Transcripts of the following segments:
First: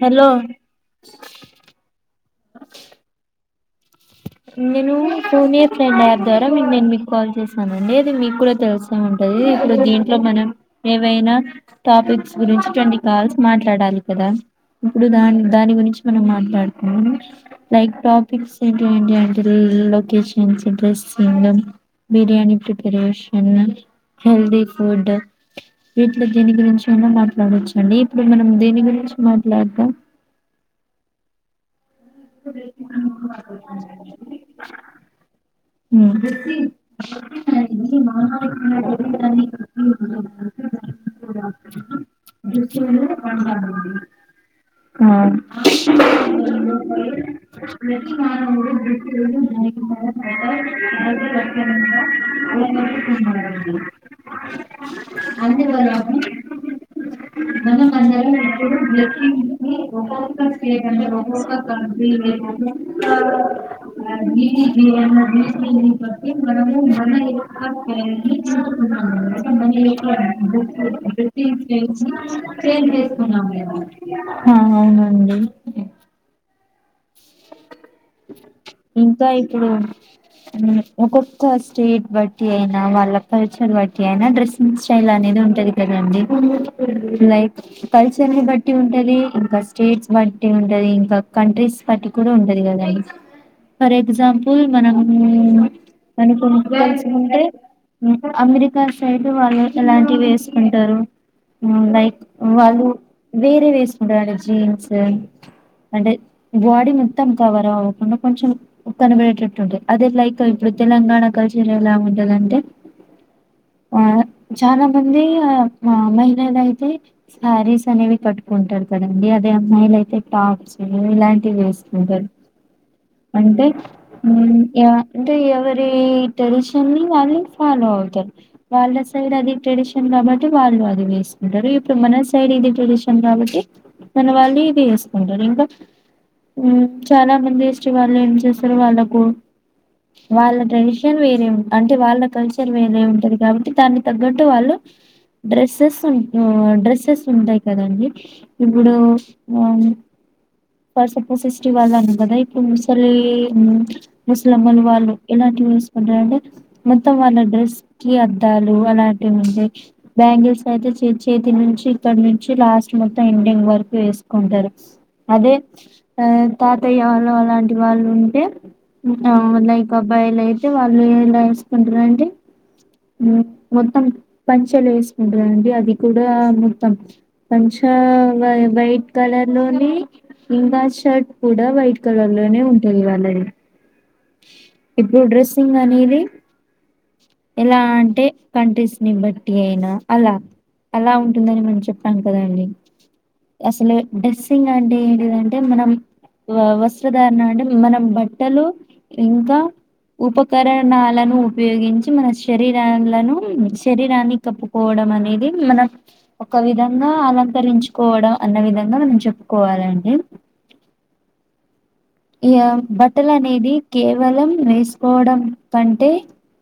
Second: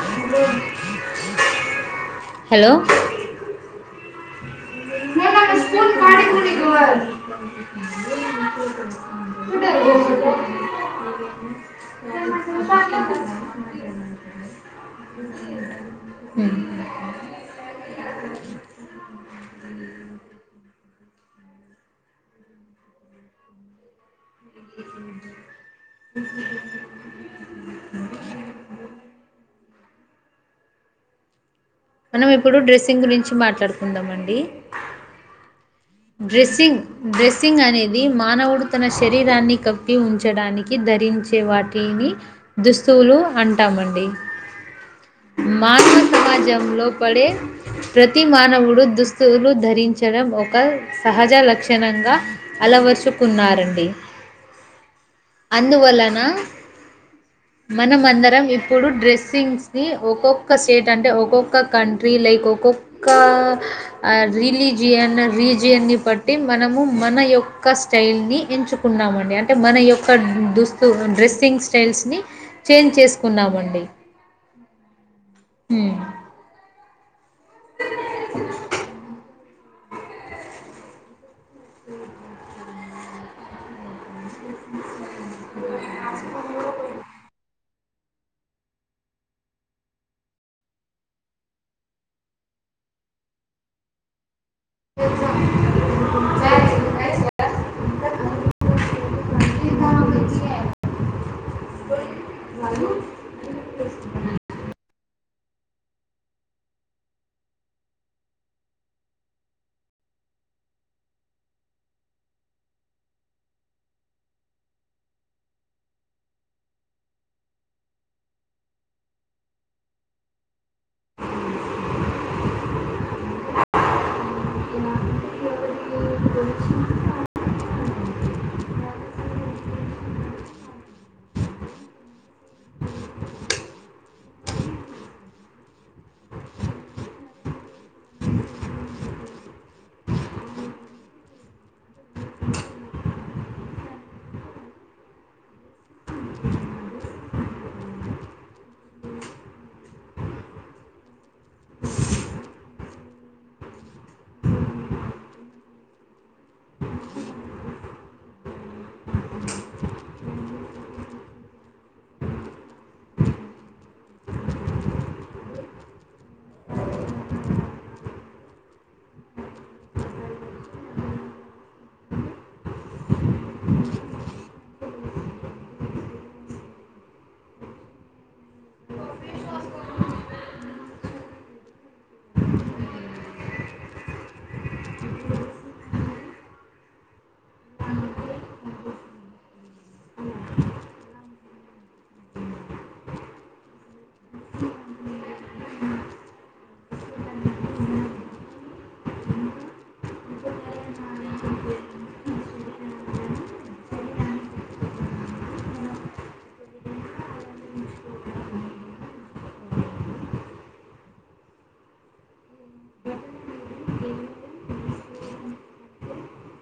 Hello hello నేను phone a friend app ద్వారా నేను మీకు కాల్ చేసాను అండి అది మీకు కూడా తెలిసే ఉంటది ఇప్పుడు దీంట్లో మనం ఏవైనా టాపిక్స్ గురించి ట్వంటీ కాల్స్ మాట్లాడాలి కదా ఇప్పుడు దాన్ దాని గురించి మనం మాట్లాడుతునం లైక్ టాపిక్స్ ఏంటీ మ్మ్ locations address biryani preparation healthy food వీట్లో దీని గురించి మాట్లాడవచ్చు అండి ఇప్పుడు మనం దీని గురించి మాట్లాడం మనం ఇప్పుడు డ్రెస్సింగ్ గురించి మాట్లాడుకుందాము అండి ఉ సింగ్ అనే ది మానవుడు తన శరీరాన్ని కప్పి ఉంచడానికి ధరించే వాటిని దుస్తువులు అంటామండి. ఆ మానవ సమాజంలో పడే ప్రతి మానవుడు దుస్తులు ధరించడం ఒక సహజ లక్షణంగా అలవరుచుకున్నారండి అందువలన [unintelligible] మనం అందరం ఇ ఇప్పుడు డ్రెస్సింగ్స్ ది ఒక్కొక్క స్టేట్ అంటే ఒక్కొక్క కంట్రీ లైక్ ఒక్కొక్క రిలీజియన్ రి దీన్ని బట్టి మనము మన యొక్క స్టైల్ని ఎంచుకున్నామండి అంటే మన యొక్క దుస్తు డ్రెస్సింగ్ స్టైల్స్ని చేంజ్ చేసుకున్నామండి. ఆహ అవునండి. హ్మ్ ఇంకా ఇప్పుడు ఉ ఒకొ ఫస్టీట్ బట్టి ఏ వాళ్ళ కల్చర్ బట్టి అయినా డ్రెస్సింగ్ స్టైల్ అనేది ఉంటది కదండి. లైక్ కల్చర్ను బట్టి ఉంటది, ఇంకా స్టేట్స్ బట్టి ఉంటది, ఇంకా కంట్రీస్ బట్టి కూడా ఉంటది కదండి. ఫర్ ఎగ్జాంప్ ఫుల్ మనం ఊ అనుకొ ముందుగా తెలుసుకుంటే అమెరికా సైడ్ వాళ్ళు ఎలాంటివి వేసుకుంటారు ఉ లైక్ వాళ్ళు వేరే వేసుకుంటారు అండి జీన్స్ అంటే బాడీ మొత్తం కవర్ అవ్వకుండా కొంచెం కనబడేటట్టు ఉంటది. అదే లైక్ ఇప్పుడు తెలంగాణ కల్చర్ ఎలా ఉండాలంటే ఆ చాలా మంది ఆ మ మహిళలు అయితే శారీస్ అనేవి కట్టుకుంటారు కదండి. అదే అమ్మాయిల అయితే టాప్స్ అవి ఇలాంటివి వేసుకోగలరు. అంటే ఊ ఎవ అంటే ఎవరి ట్రెడిషన్ ని వాళ్ళు ఫాలో అవుతారు. వాళ్ళ సైడ్ అది ట్రెడిషన్ కాబట్టి వాళ్ళు అది వేసుకుంటారు. ఇప్పుడు మన సైడ్ ఇది ట్రెడిషన్ కాబట్టి మన వాళ్ళు ఇది వేసుకుంటారు. ఇంకా ఊ చాలా మంది ఏసు శివాని ఏం చేస్తారు వాళ్ళకు వాళ్ళ ట్రెడిషన్ వేరే అంటే వాళ్ళ కల్చర్ వేరే ఉంటది కాబట్టి దాన్ని తగ్గట్టు వాళ్ళు డ్రెస్సెస్ ఊ డ్రెస్సెస్ ఉంటాయి కదండి. ఇప్పుడు ఊ పర్సపోస్ ఫెస్టివాల్ అ కదే ఇ ముసలి ముసలమ్మలు వాళ్ళు ఎలాంటి యూస్ పంట అంటే మొత్తం వాళ డ్రెస్ కి అ తలు అన టే ఉండే బ్యాంగిల్స్ అయితే చే చేతి నుంచి ఇక్కడ నుంచి లాస్ట్ మొత్తం ఎండింగ్ వరకు వేసుకుంటారు. అదే ఆ తాతయ్య లో అలాంటి వాళ్ళు ఉంటే ఉంట అ లైక్ అబ్బాయిలు అయితే వాళ్ళు ఇలా వేసుకుంటారుంటే ఉ మొత్తం పంచలు వేసుకుంటారండి. అది కూడా మొత్తం పంచ వైట్ కలర్ లోని ఇంకా షర్ట్ కూడా వైట్ ఇక్కడ ఉండనే ఉంటుంది వాళది. ఇప్పుడు డ్రెస్సింగ్ అనేది ఎలా అంటే కంట్రీస్ ని బట్టి అయినా, అలా అలా ఉంటుందని మనం చెప్పాం కదండి. అసలు డ్రెస్సింగ్ అంటే ఏంటిదంటే మనం వ చో దాణనం మనం బట్టలు ఇంకా ఉపకరణాలను ఉపయోగించి మనష్ శరీరాలను శరీరాన్ని కప్పుకోవడం అనేది మనం ఒక విధంగా అలంకరించుకోవడం అన్న విధంగా మనం చెప్పుకోవాలండి. ఇ ఆమ్ బట్టలు అనేది కేవలం వేసుకోవడం కంటే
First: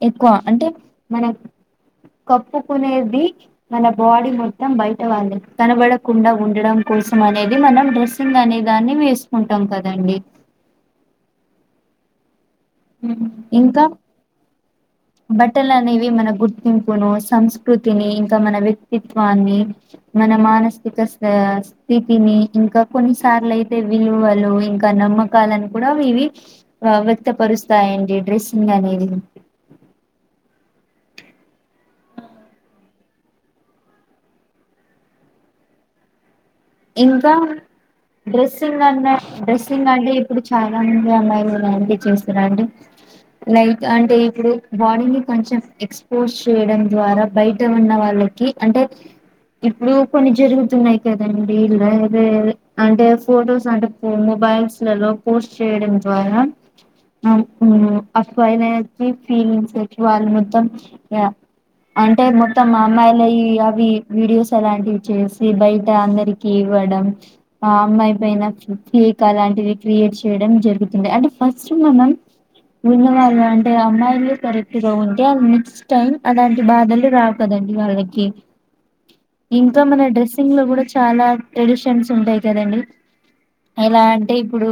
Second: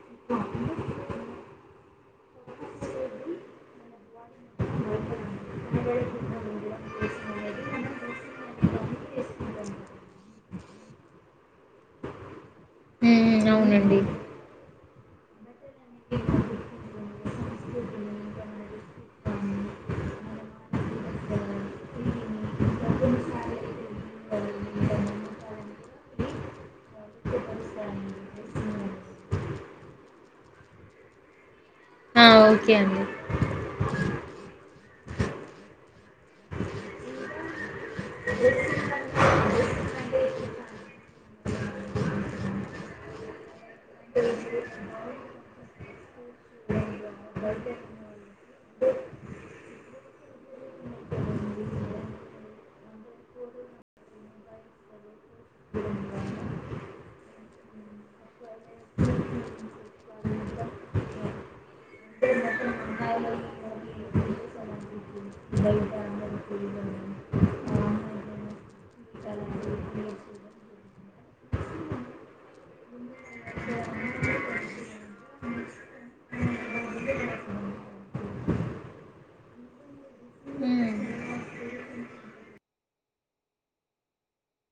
ఎక్కువ. అంటే మనం కప్పుకునేది మన బాడీ మొత్తం బయట వాళ్లే కనబడకుండా ఉండడం కోసం అనేది మనం డ్రెస్ చెందాని దాన్ని వేసుకుంటాం కదండి. ఉ హ్మ్ ఇంకా అవునండి బట్టలు అనేవి మన గుర్తింపును సంస్కృతిని ఇంకా మన వ్యక్తిత్వాన్ని మన మానసిక స్ స్థితిని ఇంకా కొన్నిసార్లు అయితే విలువలు ఇంకా నమ్మకాలను కూడా ఇవి ఆ వ్యక్తపరుస్ స్తాయండి డ్రెస్సింగ్ అనేది ఆ ఓకే అండి ఇంకా డ్రెస్సింగ్ అన్నా డ్రెస్సింగ్ అంటే. ఇప్పుడు చాలా మంది అమ్మాయిళుఇలాంటివి చేస్తారండి. లైక్ అంటే ఇప్పుడు బాడీని కొంచెం ఎక్స్పోజ్ చేయడం ద్వారా బయట ఉన్న వాళ్ళకి అంటే ఇప్పుడు కొన్ని జరుగుతున్నాయి కదం, వీళ్ళు అయితే అంటే ఫొటోస్ అంటే మొబైల్స్ లలో పోస్ట్ చేయడం ద్వారా అవైన ఫీలింగ్స్ వాళ్ళ మొత్తం అంటే మొత్తం మా అమ్మాయిలవి అవి వీడియోస్ అలాంటివి చేసి బయట అందరి ఇవ్వడం ఆ అమ్మాయి పైన ఫేక్ అలాంటివి క్రియేట్ చేయడం జరుగుతుండ అంటే ఫస్ట్ మనం ఉన్నవాళ్ళు అంటే, అమ్మాయిలు కరెక్ట్ గా ఉంటే అ నెక్స్ట్ టైం అలాంటి బాధలు రావుకదండి. వాళ్ళకి ఇంకా మన డ్రెస్సింగ్ లో హ్మ్ గుడా చాలా ట్రెడిషన్స్ ఉంటాయి కదండి ఎలా అంటే ఇప్పుడు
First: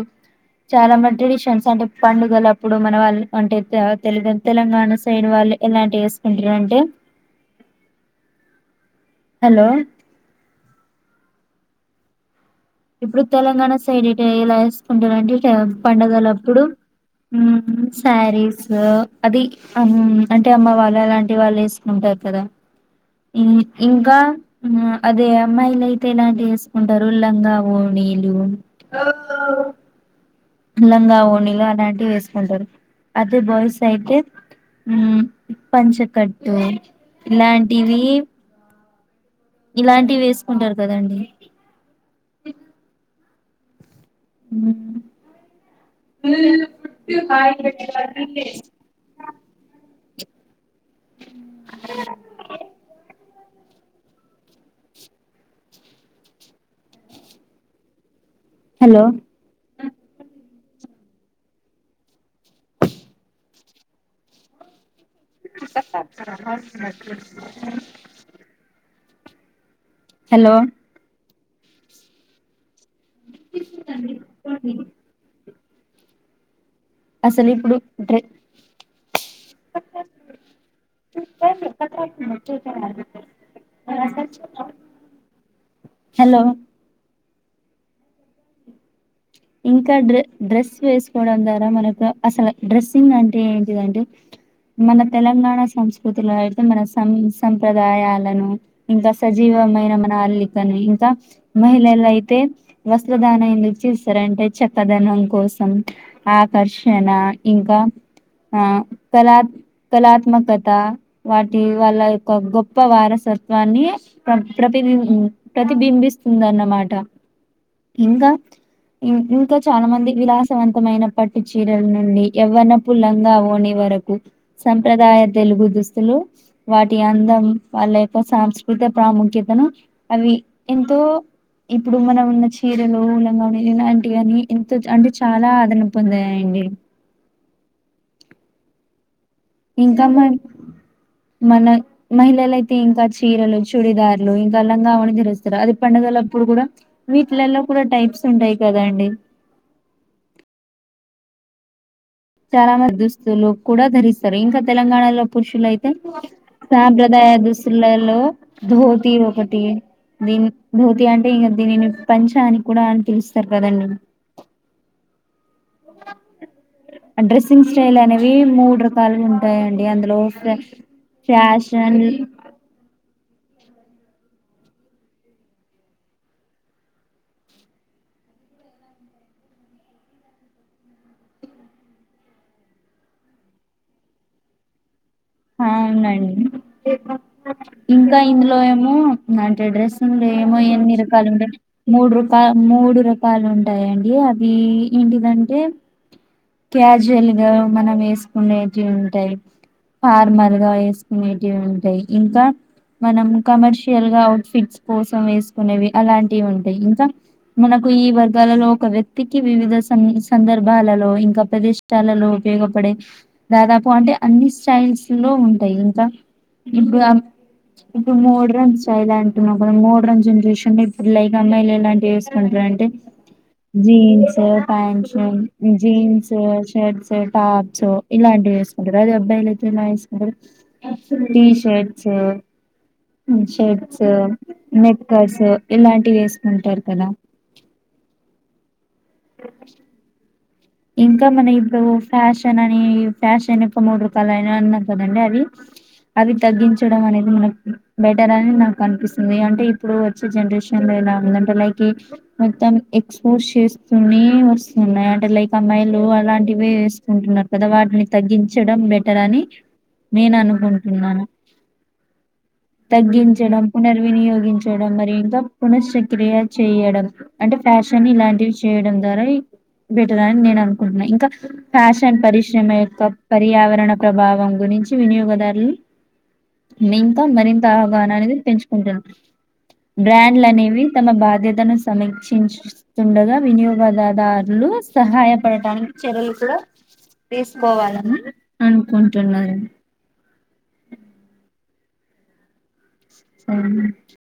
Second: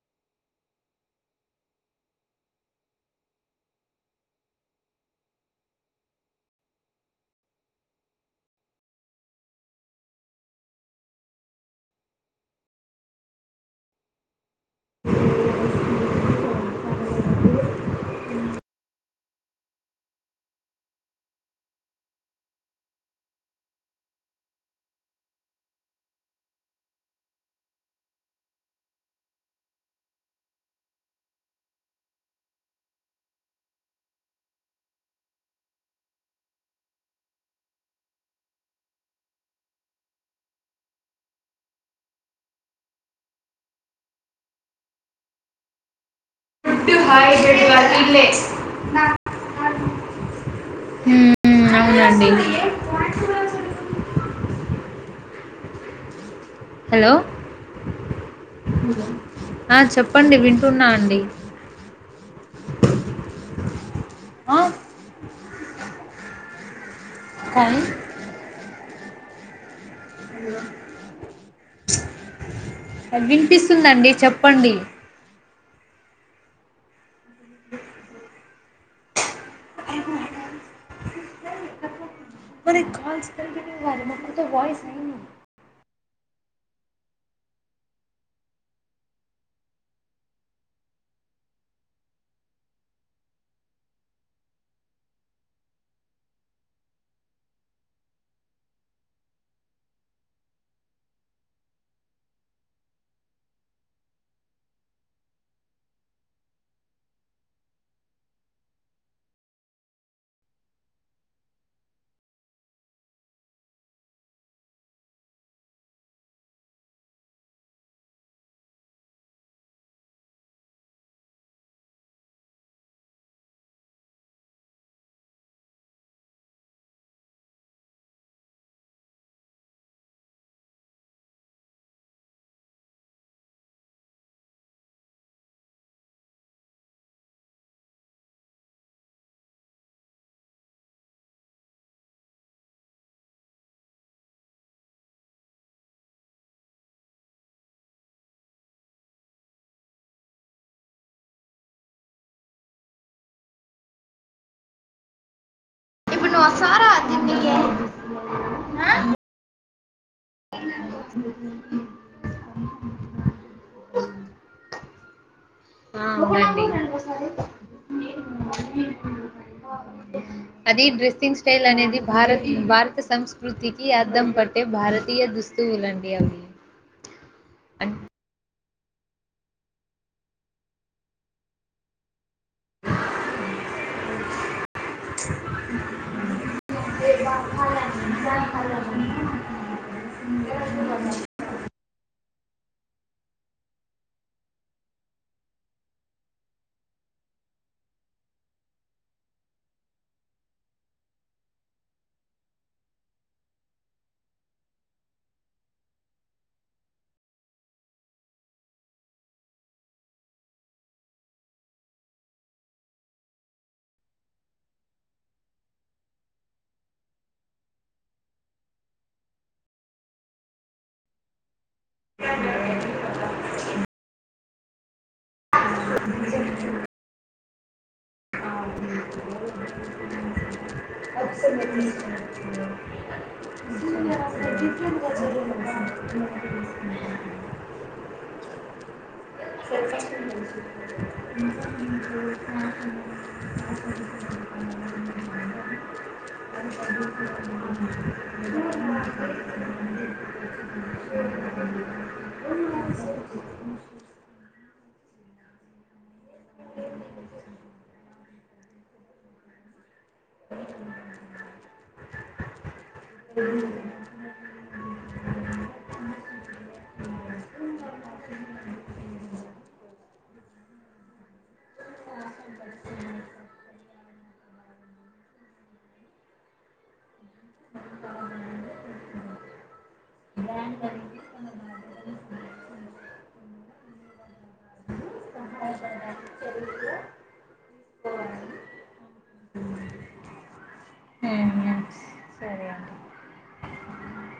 చాలా మంది ట్రెడిషన్స్ అంటే పండుగల అప్పుడు మన వాళ్ళు అంటే తె తెలంగాణ సైడ్ వాళ్ళు ఎలాంటి ఏసుకుంటారంటే హలో ఇప్పుడు తెలంగాణ సైడ్ ఇటు ఎలా ఏసుకుంటారు అంటే పండగలబ్ ప్పుడు ఊమ్ శారీసు అది అమ్ అంటే అమ్మ వాళ్ళు అలాంటి వాళ్ళు ఏసుకుంటారు కదా ఇంకా అదే అమ్మాయిలు అయితే ఇలాంటివి ఏసుకుంటారు లంగా వోనిలు లంగా వోణిలు అలాంటివి ఏసుకుంటారు అదే బాయ్స్ అయితే పంచకట్టు ఇలాంటివి ఇలాంటివి ఏసుకుంటారు కదండి ఉ [unintelligible] ఊ అవునండి హలో హలో ఆ చెప్పండి విం టున్న అండి ఆ కాని హలో వినిపిస్తుంది అండి చెప్పండి అసలు ఇప్పుడు డ్ర మ కల్స్ కగి వారి మతో వయిస్యి [unintelligible] హలో ఇంకా డ్ర డ్రెస్ వేసుకోవడం ద్వారా మనకు అసలు డ్రెస్సింగ్ అంటే ఏంటిదంటే మన తెలంగాణ సంస్కృతిలో అయితే మన సం సంప్రదాయాలను ఇంకా సజీవమైన మన అల్లికని ఇంకా మహిళల అయితే వస్త్రదాన ఎందుకు చేస్ రంటే చక్కదనం కోసం ఆకర్షణ ఇంకా. ఆ కలాత్ కళాత్మకత వాటి వాళ్ళ యొక్క గొప్ప వారసత్వాన్ని ప్ర ప్రతిబిం ప్రతిబింబిస్తుందిన్నమాట ఇంకా, ఇంకా చాలా మంది విలాసవంతమైన పట్టు చీరల నుండి ఎవ్వనపు లంగా ఓని వరకు సంప్రదాయ తెలుగు దుస్తులు వాటి అందం వాళ్ళ యొక్క సాంస్కృతిక ప్రాముఖ్యతను అవి ఎంతో ఇప్పుడు మనం వున్న చీరలు లంగా ఇలాంటివి అని ఎంత అంటే చాలా ఆదరన పొందాయండి ఇంకా మ మన మహిళలయితే ఇంకా చీరలు చూడిదారులు ఇంకా అలా కావని తెరుస్తారు అది పండుగల అప్పుడు కూడా వీటిలలో కూడా టైప్స్ ఉంటాయి కాదండి చాలా మంది దుస్తులు కూడా ధరిస్తారు ఇంకా తెలంగాణలో పురుషులయ్ తే సాంప్రదాయ దుస్తుల లో ధోతి ఒక ఒకటి దీని మూతి అంటే ఇంకా దీనిని పంచ అని కూడా అని పిలుస్తారు కదండి డ్రెస్సింగ్ స్టైల్ అనేవి మూడు రకాలుగా ఉంటాయండి అందులో అది డ్రెస్సింగ్ స్టైల్ల్ ఫ్యాషన్ అనేది భారత్ భారత సంస్కృ కృతికి అద్దం పట్టే భారతీయ దుస్తువులండి అవి అవునండి ఇంకా ఇందులో ఏమో అంటే డ్రెస్సులు ఏమో ఎన్ని రకాలు ఉండే మూడు రూపా పె మూడు రకాలు ఉంటాయండి అవి ఏంటిదంటే క్యాజువల్ గా మనం వేసుకునేవి జెన్ తాయిప్ ఫార్మర్ గా వేసుకునేవి ఉంటాయి, ఇంకా మనం కమర్షియల్ గా అవుట్ ఫిట్స్ కోసం వేసుకునేవి అలాంటివి ఉంటాయి, ఇంకా మనకు ఈ వర్గాలలో ఒక వ్యక్తికి వివిధ సందర్భాలలో ఇంకా ప్రదష్టాలలో ఉపయోగపడే దాదాపు అంటే అన్ని స్టైల్స్ లో ఉంటాయి, ఇంకా ఇప్పుడు ఇప్పుడు మోడ్రన్ స్టైల్ అంటున్నా కదా మోడ్రన్ జనరేషన్ లో ఇప్పుడు లైక్ అమ్మాయి ఇలాంటి వేసుకుంటారు అంటే జీన్స్ సవ పన్షన్ జీన్స్ శర్ట్ స టాప్స్ ఇలాంటివి వేసి సుకుంటారు అది అబ్బాయిలు అయ్ టీషర్ట్స్ షర్ట్స్ నెట్ కర్ట్స్ ఇలాంటివి వేసుకుంటారు కదా స ఇంకా మన ఇప్పుడు ఫ్యాషన్ అని, ఫ్యాషన్ మూడు రకాల అయినా ఉన్నా కదండి అవి, అవి తగ్గించడం అనేది మనకు బెటర్ అని నాకు అనిపిస్తుంది, అంటే ఇప్పుడు వచ్చే జనరేషన్ లో ఎలా ఉందంటే లైక్ మొత్తం ఎక్స్పోజ్ చేస్తుని [unintelligible] అంటే లైక్ సమయలు అలాంటివే వేసుకుంటున్నారు కదా వాటిని తగ్గించ చేయడం బెటర్ అని నేను అనుకుంటున్నాను, తగ్గించడం పునర్వినియోగించడం మరి ఇంకా పునశా క్రియ చేయడం, అంటే ఫ్యాషన్ ఇలాంటివి చేయడం ద్వారా అని నేను అనుకుంటున్నా ఇంకా ఫ్యాషన్ పరిశ్రమ యొక్క పర్యావరణ ప్రభావం గురించి వినియోగదారులు ని మరింత అవగాహన అనేది పెంచుకుంటుంది, బ్రాండ్లు అనేవి తమ బాధ్యతను సమీక్షించ డగా వినియోగదారులు సహాయం పడటానికి చర్యలు కూడా తీసుకోవాల అనుకుంటున్నాను ఉహు సరే అండి ఆ